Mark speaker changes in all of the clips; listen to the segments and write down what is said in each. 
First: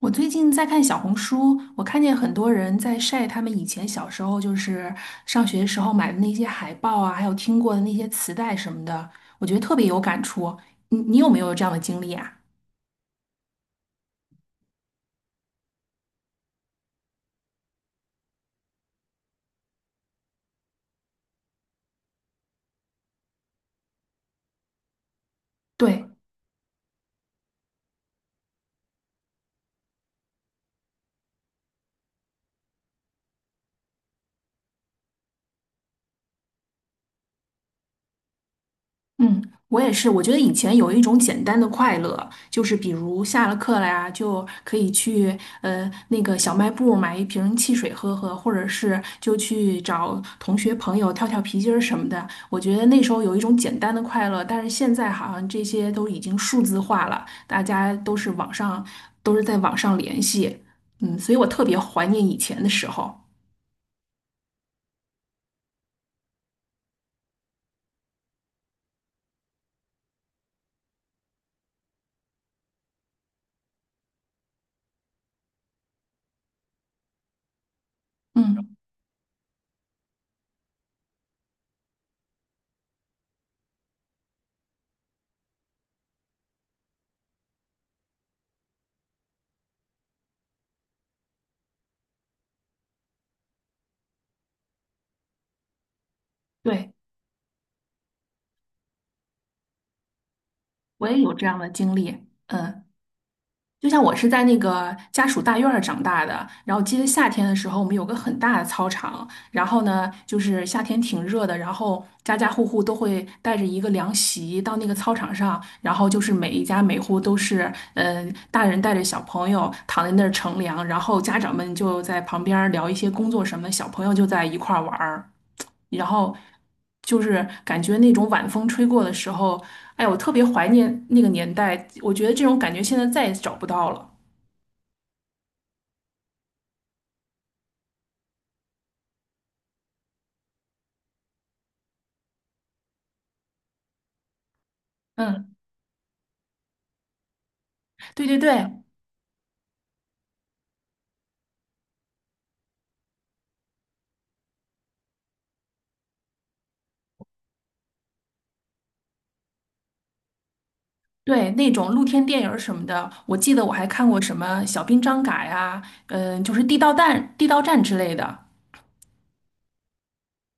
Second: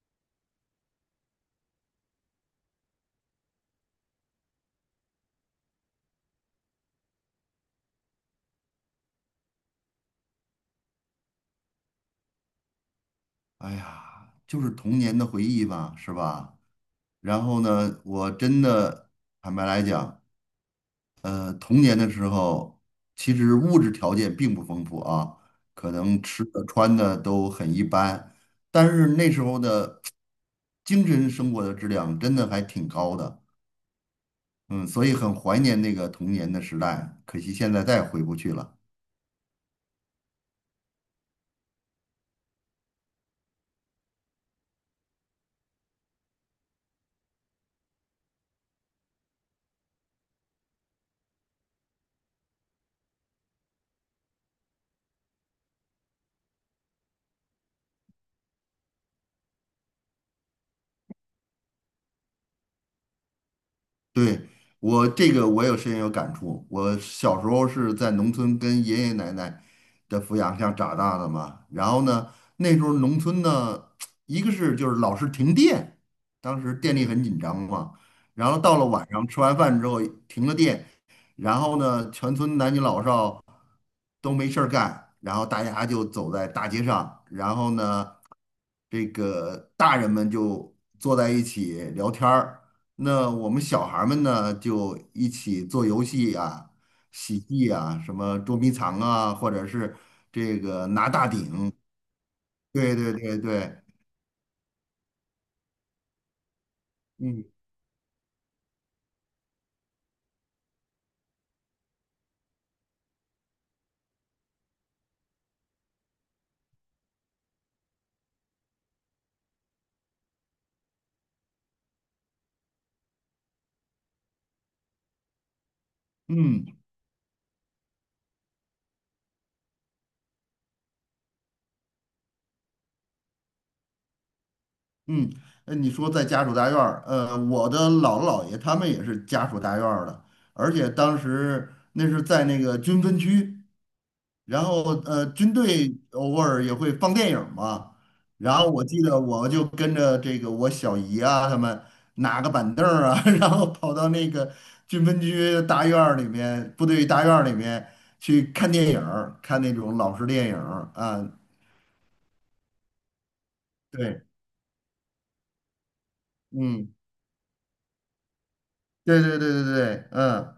Speaker 1: 我最近在看小红书，我看见很多人在晒他们以前小时候，就是上学时候买的那些海报啊，还有听过的那些磁带什么的，我觉得特别有感触。你有没有这样的经历啊？
Speaker 2: 哎呀，就是童年的回忆吧，是吧？然后呢，我真的坦白来讲，童年的时候，其实物质条件并不丰富啊，可
Speaker 1: 对。
Speaker 2: 能吃的穿的都很一般，但是那时候的精神生活的质量真的还挺高的，嗯，所以很怀念那个童年的时代，可惜现在再也回不去了。
Speaker 1: 嗯，我也是。我觉得以前有一种简单的快乐，就是比如下了课了呀，就可以去那个小卖部买一瓶汽水喝喝，或者是就去找同学朋友跳跳皮筋儿什么的。我觉得那时候有一种简单的快乐，但是现在好像这些都已经数字化了，大家都是网上都是在网上联系，嗯，所以我特别怀念以前的时候。
Speaker 2: 对，我这个我有深有感触。我小时候是在农村跟爷爷奶奶的抚养下长大的嘛。然后呢，那时候农村呢，一个是就是老是停电，当时电力很紧张嘛。然后
Speaker 1: 嗯，
Speaker 2: 到了晚上吃完饭之后停了电，然后呢，全村男女老少。都没事儿干，然后大家就走在大街上，然后呢，这个大人们就坐在一起聊天儿，那我们小孩儿们呢就一起做游戏啊、
Speaker 1: 对，
Speaker 2: 喜剧啊，什么捉迷藏啊，或者是这个
Speaker 1: 我
Speaker 2: 拿
Speaker 1: 也
Speaker 2: 大
Speaker 1: 有这样的
Speaker 2: 顶，
Speaker 1: 经历。嗯。
Speaker 2: 对对对对，
Speaker 1: 就像我是在那个家属大院儿长大的，然后记得夏
Speaker 2: 嗯
Speaker 1: 天的时候，我们有个很大的操场，然后呢，就是夏天挺热的，然后家家户户都会带着一个凉席到那个操场上，然后就是每一家每户都是，嗯，大人带着小朋友躺在那儿乘凉，然后家长们就在旁边儿聊一些工作什么的小朋友就在一块儿玩儿。然后
Speaker 2: 嗯
Speaker 1: 就是感觉那种晚风吹过的时候，哎，我特别怀念那个年代，我觉得这种感觉现在再也找不到了。
Speaker 2: 嗯，你说在家属大院儿，我的姥姥姥爷他们也是家属大院儿的，而且当时那是在那个军分区。然后军
Speaker 1: 嗯，
Speaker 2: 队偶尔也会放电影嘛。
Speaker 1: 对对对
Speaker 2: 然后我记得我就跟着这个我小姨啊，他们拿个板凳儿啊，然后跑到那个军分区大院儿里面、部队大院儿里面去看电影儿看那种老式电影儿啊。
Speaker 1: 对，那种露天电影儿什么的，我记得我还看过
Speaker 2: 对，
Speaker 1: 什么《小兵张嘎》呀，嗯，就是《地道
Speaker 2: 嗯
Speaker 1: 战》《地道战》之类的。
Speaker 2: 对对对对对，嗯。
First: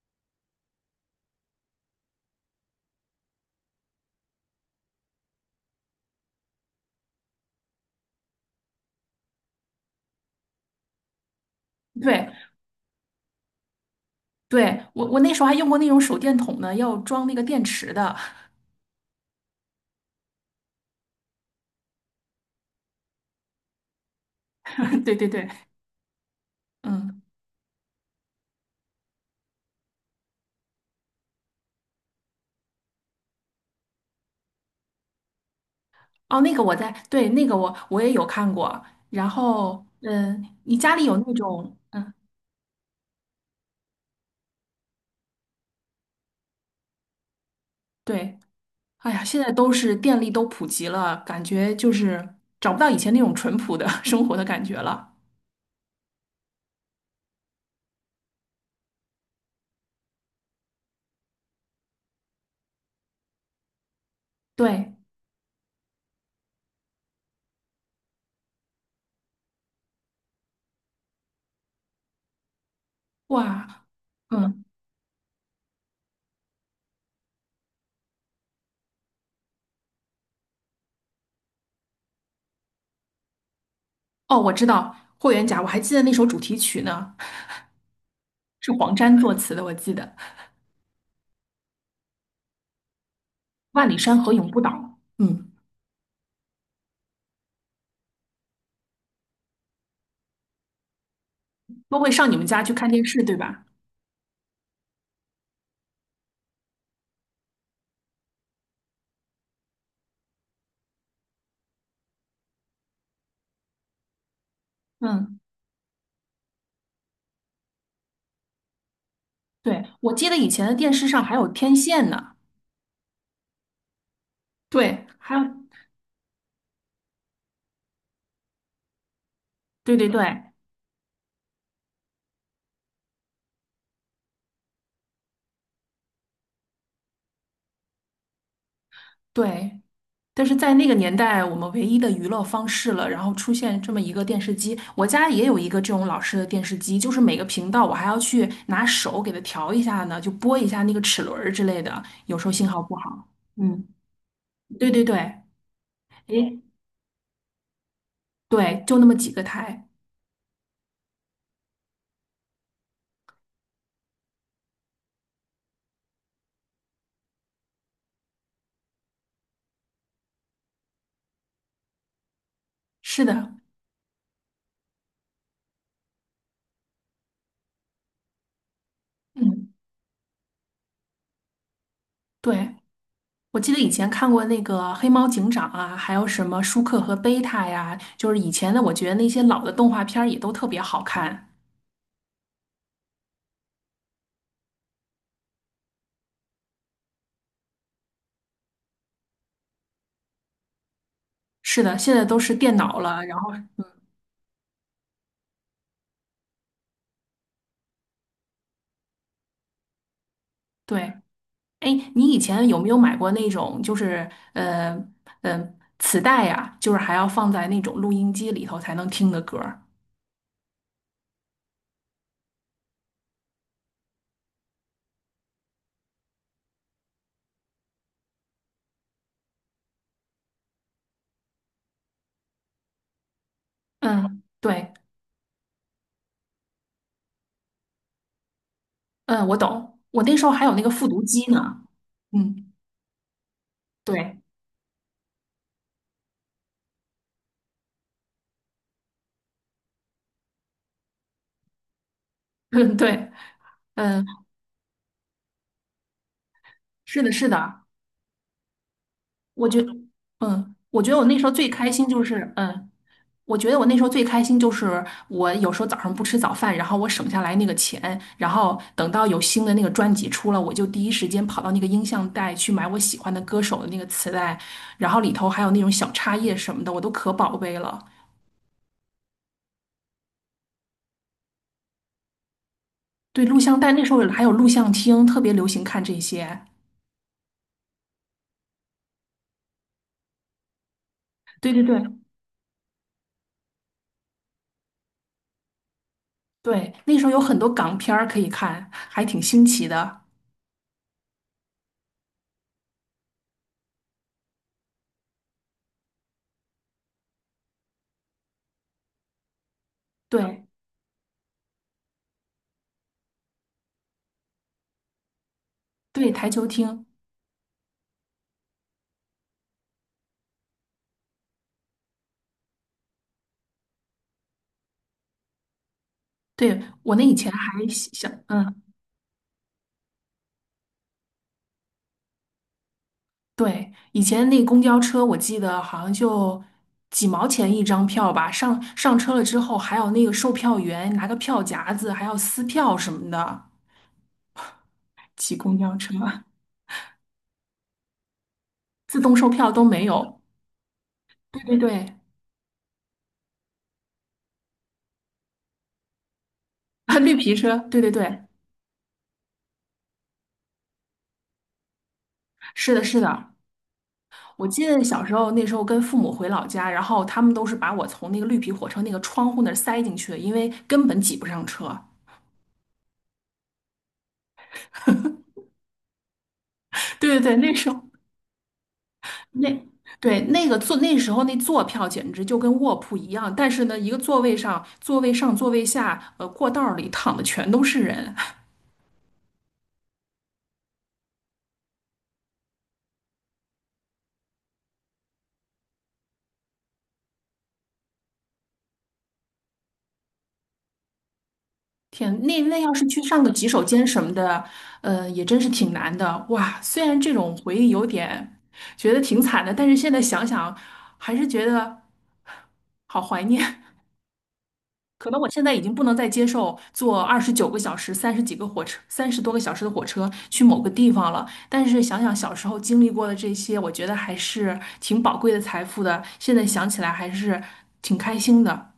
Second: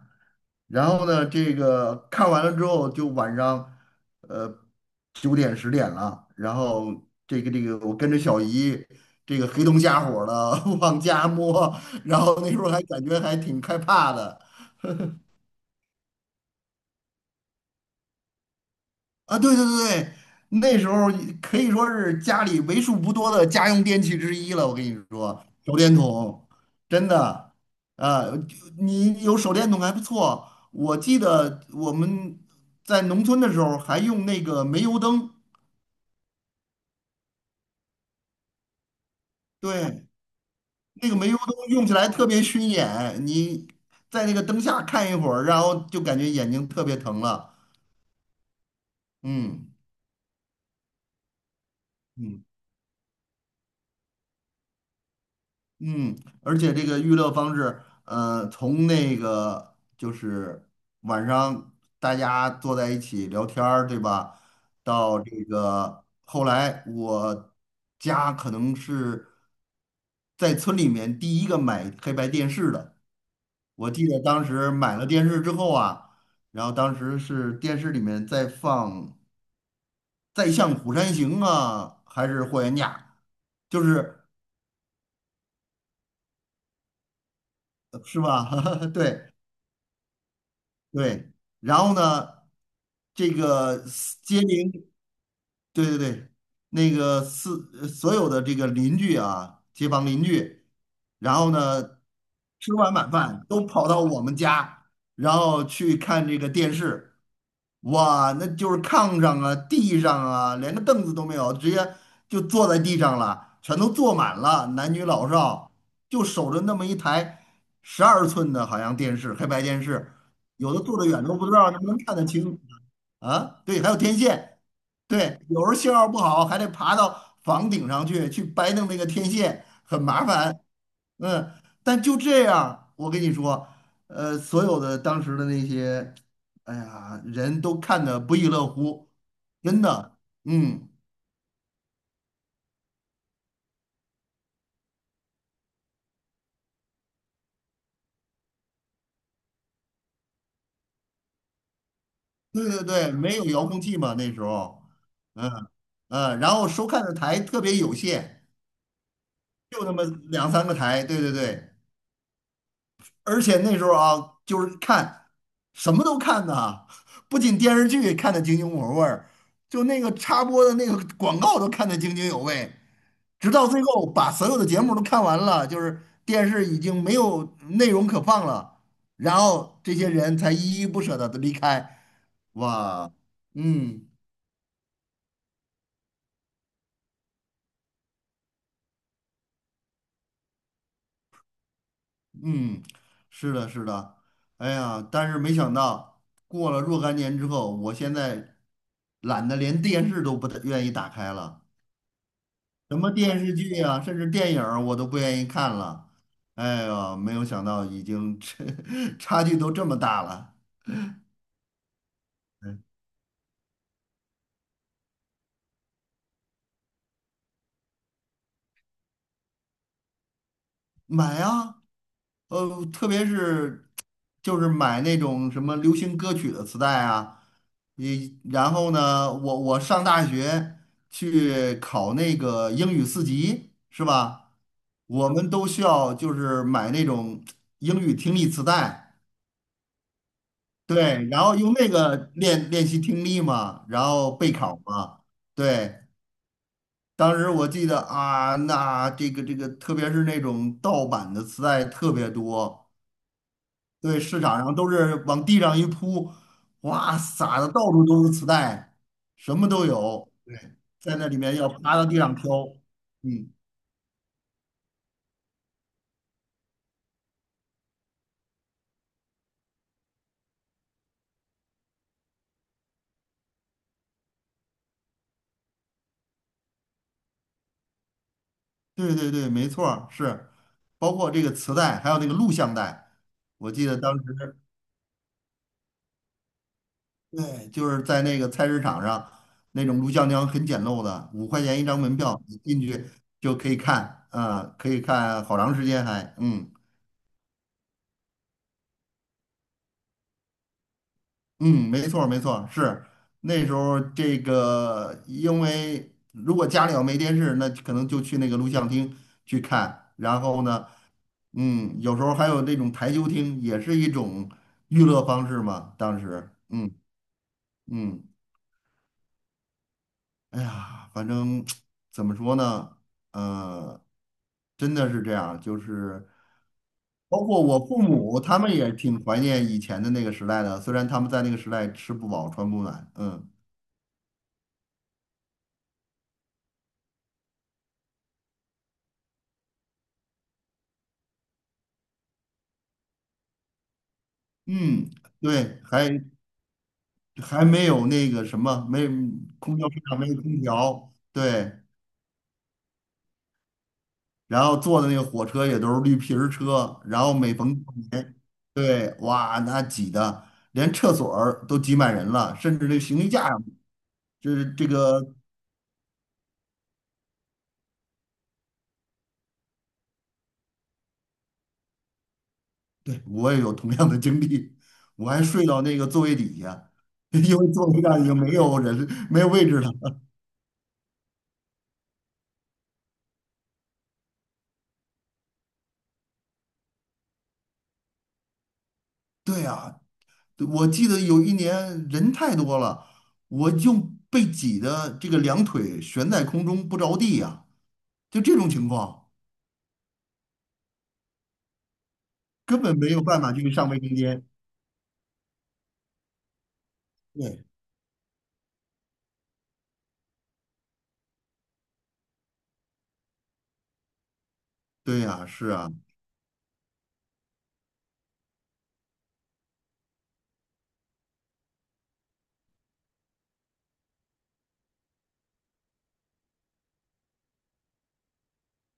Speaker 2: 然后呢，这个看完了之后，就晚上，呃，九点十点了。然后这个,我跟着小姨，这个黑灯瞎火的 往家摸，然
Speaker 1: 对
Speaker 2: 后那时候还感觉还挺害怕的。
Speaker 1: 对，我那时候还用过那种手电筒呢，要装那个电池的。
Speaker 2: 啊，对对对，那时候可以说是家里为数不多的家用电器之一了。我跟你
Speaker 1: 对对
Speaker 2: 说，
Speaker 1: 对，
Speaker 2: 手电筒真
Speaker 1: 嗯，
Speaker 2: 的，啊，就你有手电筒还不错。我记得我们在农村的时候还用那个煤油灯，
Speaker 1: 哦，那个我在，对，那个我也有看过。然后，
Speaker 2: 对，
Speaker 1: 嗯，你家里
Speaker 2: 那
Speaker 1: 有
Speaker 2: 个煤
Speaker 1: 那
Speaker 2: 油灯
Speaker 1: 种，
Speaker 2: 用起来
Speaker 1: 嗯，
Speaker 2: 特别熏眼，你在那个灯下看一会儿，然后就感觉眼睛特别疼了。
Speaker 1: 对。哎呀，现在都
Speaker 2: 嗯
Speaker 1: 是电力都普及了，感觉就是
Speaker 2: 嗯
Speaker 1: 找不到以前那种淳朴的 生活的感觉了。
Speaker 2: 嗯，而且这个娱乐方式，从那个就是晚上大家坐在一起聊天儿，对吧？
Speaker 1: 对，
Speaker 2: 到这个后来，我家可能是在村里面第一个买黑白电视的。
Speaker 1: 哇，
Speaker 2: 我记得当
Speaker 1: 嗯，
Speaker 2: 时买了电视之后啊，然后当时是电视里面在放《再向虎山行》啊，还是《霍元甲》，就是
Speaker 1: 哦，我知道《霍元甲》，我还记得那首主题曲呢，
Speaker 2: 是吧？
Speaker 1: 是黄 沾
Speaker 2: 对。
Speaker 1: 作词的，我记得
Speaker 2: 对，然后呢，这个
Speaker 1: 《万里山河
Speaker 2: 接
Speaker 1: 永不倒》。
Speaker 2: 零。
Speaker 1: 嗯，
Speaker 2: 对对对，那个是所有的这个邻居啊，街坊邻居，然后
Speaker 1: 都
Speaker 2: 呢，
Speaker 1: 会上你们家去
Speaker 2: 吃
Speaker 1: 看
Speaker 2: 完
Speaker 1: 电
Speaker 2: 晚
Speaker 1: 视，对
Speaker 2: 饭
Speaker 1: 吧？
Speaker 2: 都跑到我们家，然后去看这个电视，哇，那就是炕上啊、地上啊，连个凳子都没有，直接就坐在地上了，全都坐满了，男女老
Speaker 1: 嗯，
Speaker 2: 少就守着那么一台12寸的，好像电视，黑白电
Speaker 1: 对，
Speaker 2: 视，
Speaker 1: 我记得以前
Speaker 2: 有
Speaker 1: 的
Speaker 2: 的
Speaker 1: 电
Speaker 2: 坐得
Speaker 1: 视上
Speaker 2: 远
Speaker 1: 还
Speaker 2: 都不
Speaker 1: 有
Speaker 2: 知道
Speaker 1: 天
Speaker 2: 能不能
Speaker 1: 线
Speaker 2: 看得
Speaker 1: 呢。
Speaker 2: 清啊，对，还有天线。
Speaker 1: 对，还
Speaker 2: 对，
Speaker 1: 有，
Speaker 2: 有时候信号不好，还得爬到房顶上去掰弄那个天线，
Speaker 1: 对
Speaker 2: 很
Speaker 1: 对对
Speaker 2: 麻烦。嗯，但就这样，我跟你说，所有的当时的那些，哎呀，人都看得不亦乐乎，
Speaker 1: 对，
Speaker 2: 真的。
Speaker 1: 但是在那
Speaker 2: 嗯，
Speaker 1: 个年代，我们唯一的娱乐方式了，然后出现这么一个电视机，我家也有一个这种老式的电视机，就是每个频道我还要去拿手给它调一下呢，就拨一下那个齿轮儿之类的，有时候
Speaker 2: 对
Speaker 1: 信号
Speaker 2: 对
Speaker 1: 不
Speaker 2: 对，
Speaker 1: 好。
Speaker 2: 没有遥控
Speaker 1: 嗯，
Speaker 2: 器嘛那时候，
Speaker 1: 对对对，
Speaker 2: 嗯嗯，然
Speaker 1: 诶，
Speaker 2: 后收看的台特别有限，
Speaker 1: 对，就那么几个
Speaker 2: 就
Speaker 1: 台。
Speaker 2: 那么两三个台，对对对。而且那时候啊，就是看什么都看呐，不仅电视剧看得津津有味儿，就那个插播的那个广告都看得津津有味，
Speaker 1: 是
Speaker 2: 直
Speaker 1: 的，
Speaker 2: 到最后把所有的节目都看完了，就是电视已经没有内容可放了，然
Speaker 1: 嗯，
Speaker 2: 后这些人才依依不舍的离开。
Speaker 1: 对，
Speaker 2: 哇，
Speaker 1: 我记得以
Speaker 2: 嗯
Speaker 1: 前看过那个《黑猫警长》啊，还有什么舒克和贝塔呀，就是以前的，我觉得那些老的动画片儿也都特别好看。
Speaker 2: 嗯，是的，是的，哎呀，但是没想到过了若干年之后，我现在懒得连电视都不太愿意打开了。
Speaker 1: 是的，现在都是电
Speaker 2: 什
Speaker 1: 脑
Speaker 2: 么
Speaker 1: 了，然
Speaker 2: 电
Speaker 1: 后
Speaker 2: 视剧啊，甚至电影儿我都不愿意看了。哎呦，没有想到已经 差距都这么大了，
Speaker 1: 对。哎，你以前有没有买过那种，就是呃嗯、呃磁带呀、就是还要放在那种录音机里头才能听的歌儿？
Speaker 2: 买啊！特别是就是买那种什么流行歌曲的磁带啊，你然后呢，我上大学去考那个英语四级是
Speaker 1: 嗯，
Speaker 2: 吧？
Speaker 1: 对，
Speaker 2: 我们都需要就是买那种英语听力磁带。
Speaker 1: 嗯，我懂。我那时候还有那个复读
Speaker 2: 对，然
Speaker 1: 机
Speaker 2: 后用
Speaker 1: 呢。
Speaker 2: 那个练
Speaker 1: 嗯，
Speaker 2: 练习听力嘛，然
Speaker 1: 对，
Speaker 2: 后备考嘛。对，当时我记得啊，那这个,特别是那种盗版的磁带特别 多，
Speaker 1: 嗯，对，
Speaker 2: 对，
Speaker 1: 嗯，
Speaker 2: 市场上都是往地上一铺，哇，
Speaker 1: 是的，是
Speaker 2: 撒的到
Speaker 1: 的。
Speaker 2: 处都是磁带，什
Speaker 1: 我
Speaker 2: 么
Speaker 1: 觉
Speaker 2: 都有。对，
Speaker 1: 嗯，
Speaker 2: 在那里面要趴到地上挑。嗯，
Speaker 1: 我觉得我那时候最开心就是我有时候早上不吃早饭，然后我省下来那个钱，然后等到有新的那个专辑出了，我就第一时间跑到那个音像带去买我喜欢的歌手的那个磁带，然后里头还有那种小插页什么的，我都可宝贝了。
Speaker 2: 对对对，没错儿，是，包括这个磁带，还有那个录像带，
Speaker 1: 对，录
Speaker 2: 我
Speaker 1: 像
Speaker 2: 记
Speaker 1: 带
Speaker 2: 得
Speaker 1: 那时
Speaker 2: 当
Speaker 1: 候还有
Speaker 2: 时。
Speaker 1: 录像厅，特别流行看这些。
Speaker 2: 对，就是在那个菜市场上，那种录像厅很简陋的，五块
Speaker 1: 对
Speaker 2: 钱
Speaker 1: 对
Speaker 2: 一张
Speaker 1: 对
Speaker 2: 门票，你进去就可以看，啊、可以看好长时间还，嗯
Speaker 1: 对，那时候有很多港片儿可以看，还挺新奇的。
Speaker 2: 嗯，没错儿没错儿，是那时候这个，因为如果家里要没电视，那可能就去那个录像厅去看，然后
Speaker 1: 对
Speaker 2: 呢，嗯，有时候还有那种台球厅，也是一种娱乐方式嘛，当
Speaker 1: 对，台
Speaker 2: 时，
Speaker 1: 球
Speaker 2: 嗯
Speaker 1: 厅。
Speaker 2: 嗯。哎呀，反正怎么说呢，呃，真的是这样，就是
Speaker 1: 对，我那以
Speaker 2: 包
Speaker 1: 前
Speaker 2: 括我
Speaker 1: 还
Speaker 2: 父
Speaker 1: 想，
Speaker 2: 母，他们
Speaker 1: 嗯，
Speaker 2: 也挺怀念以前的那个时代的，虽然他们在那个时代吃不饱穿不暖，嗯
Speaker 1: 对，以前那公交车，我记得好像就几毛钱一张票吧。上车了之后，还有那个售票员拿个票夹子，还要撕票什么的。
Speaker 2: 嗯，
Speaker 1: 挤公
Speaker 2: 对，
Speaker 1: 交车，
Speaker 2: 还没有那个什么，没
Speaker 1: 自动售票
Speaker 2: 空
Speaker 1: 都
Speaker 2: 调车
Speaker 1: 没
Speaker 2: 上没
Speaker 1: 有。
Speaker 2: 有空调，
Speaker 1: 对
Speaker 2: 对，
Speaker 1: 对对，
Speaker 2: 然后坐的那个火车也都是绿皮儿车，
Speaker 1: 啊
Speaker 2: 然后
Speaker 1: 绿
Speaker 2: 每
Speaker 1: 皮
Speaker 2: 逢
Speaker 1: 车
Speaker 2: 过
Speaker 1: 对对
Speaker 2: 年，
Speaker 1: 对，
Speaker 2: 对，哇，那挤的连厕所儿都挤满人了，甚至
Speaker 1: 是
Speaker 2: 那
Speaker 1: 的，
Speaker 2: 行
Speaker 1: 是
Speaker 2: 李架。
Speaker 1: 的。
Speaker 2: 就
Speaker 1: 我
Speaker 2: 是
Speaker 1: 记
Speaker 2: 这
Speaker 1: 得小时
Speaker 2: 个
Speaker 1: 候那时候跟父母回老家，然后他们都是把我从那个绿皮火车那个窗户那儿塞进去的，因为根本挤不上车。
Speaker 2: 对，我也有同样的经历，我还睡到那个座位底下，
Speaker 1: 对对
Speaker 2: 因
Speaker 1: 对，
Speaker 2: 为座位上已经没有人，没有位
Speaker 1: 那
Speaker 2: 置了。
Speaker 1: 那时候坐票简直就跟卧铺一样，但是呢，一个座位上、座位上、座位下，过道儿里躺的全都是人。
Speaker 2: 对呀，我记得有一年人太多了，我就被挤得这个两腿悬在空中不着地呀、就这种情况，
Speaker 1: 天，那
Speaker 2: 根
Speaker 1: 要
Speaker 2: 本
Speaker 1: 是
Speaker 2: 没有
Speaker 1: 去
Speaker 2: 办
Speaker 1: 上
Speaker 2: 法
Speaker 1: 个洗
Speaker 2: 去
Speaker 1: 手
Speaker 2: 上卫
Speaker 1: 间
Speaker 2: 生
Speaker 1: 什么
Speaker 2: 间。
Speaker 1: 的，也真是挺难的。哇，虽然这种
Speaker 2: 对，
Speaker 1: 回忆有点觉得挺惨的，但是现在想想，还是觉得好怀念。
Speaker 2: 对
Speaker 1: 可能
Speaker 2: 呀、
Speaker 1: 我现
Speaker 2: 是
Speaker 1: 在已
Speaker 2: 啊，
Speaker 1: 经不能再接受坐29个小时、30几个火车、30多个小时的火车去某个地方了。但是想想小时候经历过的这些，我觉得还是挺宝贵的财富的。现在想起来还是挺开心的。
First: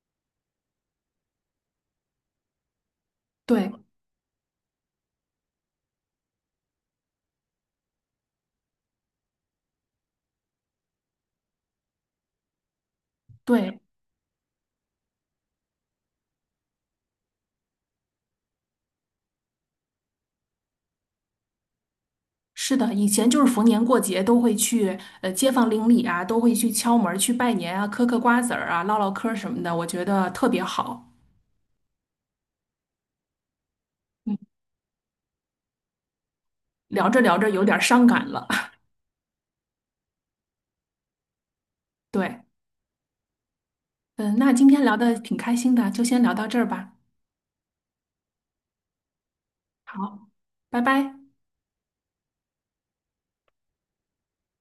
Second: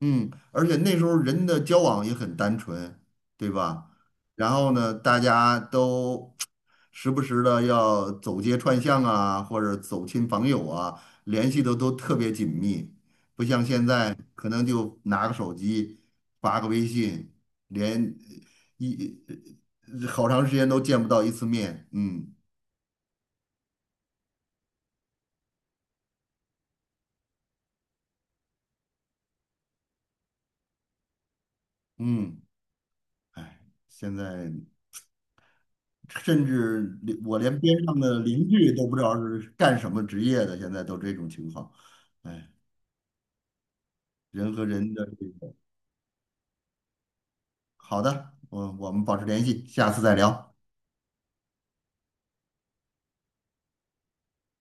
Speaker 2: 嗯，而且那时候人的交往也很单纯，对
Speaker 1: 对
Speaker 2: 吧？然后呢，大家都时不时的要走街串巷啊，或者走亲访友啊，联系的都特别紧密，不像
Speaker 1: 对，
Speaker 2: 现在可能就拿个手机发个微信，连一好长时间都见不到一次面，嗯
Speaker 1: 是的，以前就是逢年过节都会去街坊邻里啊，都会去敲门儿、去拜年啊，嗑嗑瓜子儿啊，唠唠嗑儿什么的，我觉得特别好。
Speaker 2: 嗯，哎，现
Speaker 1: 嗯，
Speaker 2: 在甚至
Speaker 1: 聊
Speaker 2: 连
Speaker 1: 着聊
Speaker 2: 我
Speaker 1: 着
Speaker 2: 连
Speaker 1: 有点儿
Speaker 2: 边上
Speaker 1: 伤
Speaker 2: 的
Speaker 1: 感了。
Speaker 2: 邻居 都不知道是干什么职业的，现在都这种情况，
Speaker 1: 对，
Speaker 2: 哎，
Speaker 1: 嗯，那
Speaker 2: 人和
Speaker 1: 今天
Speaker 2: 人
Speaker 1: 聊
Speaker 2: 的
Speaker 1: 的
Speaker 2: 这
Speaker 1: 挺开
Speaker 2: 个，
Speaker 1: 心的，就先聊到这儿吧。
Speaker 2: 好的，我们保持联系，下次再
Speaker 1: 好，
Speaker 2: 聊。
Speaker 1: 拜拜。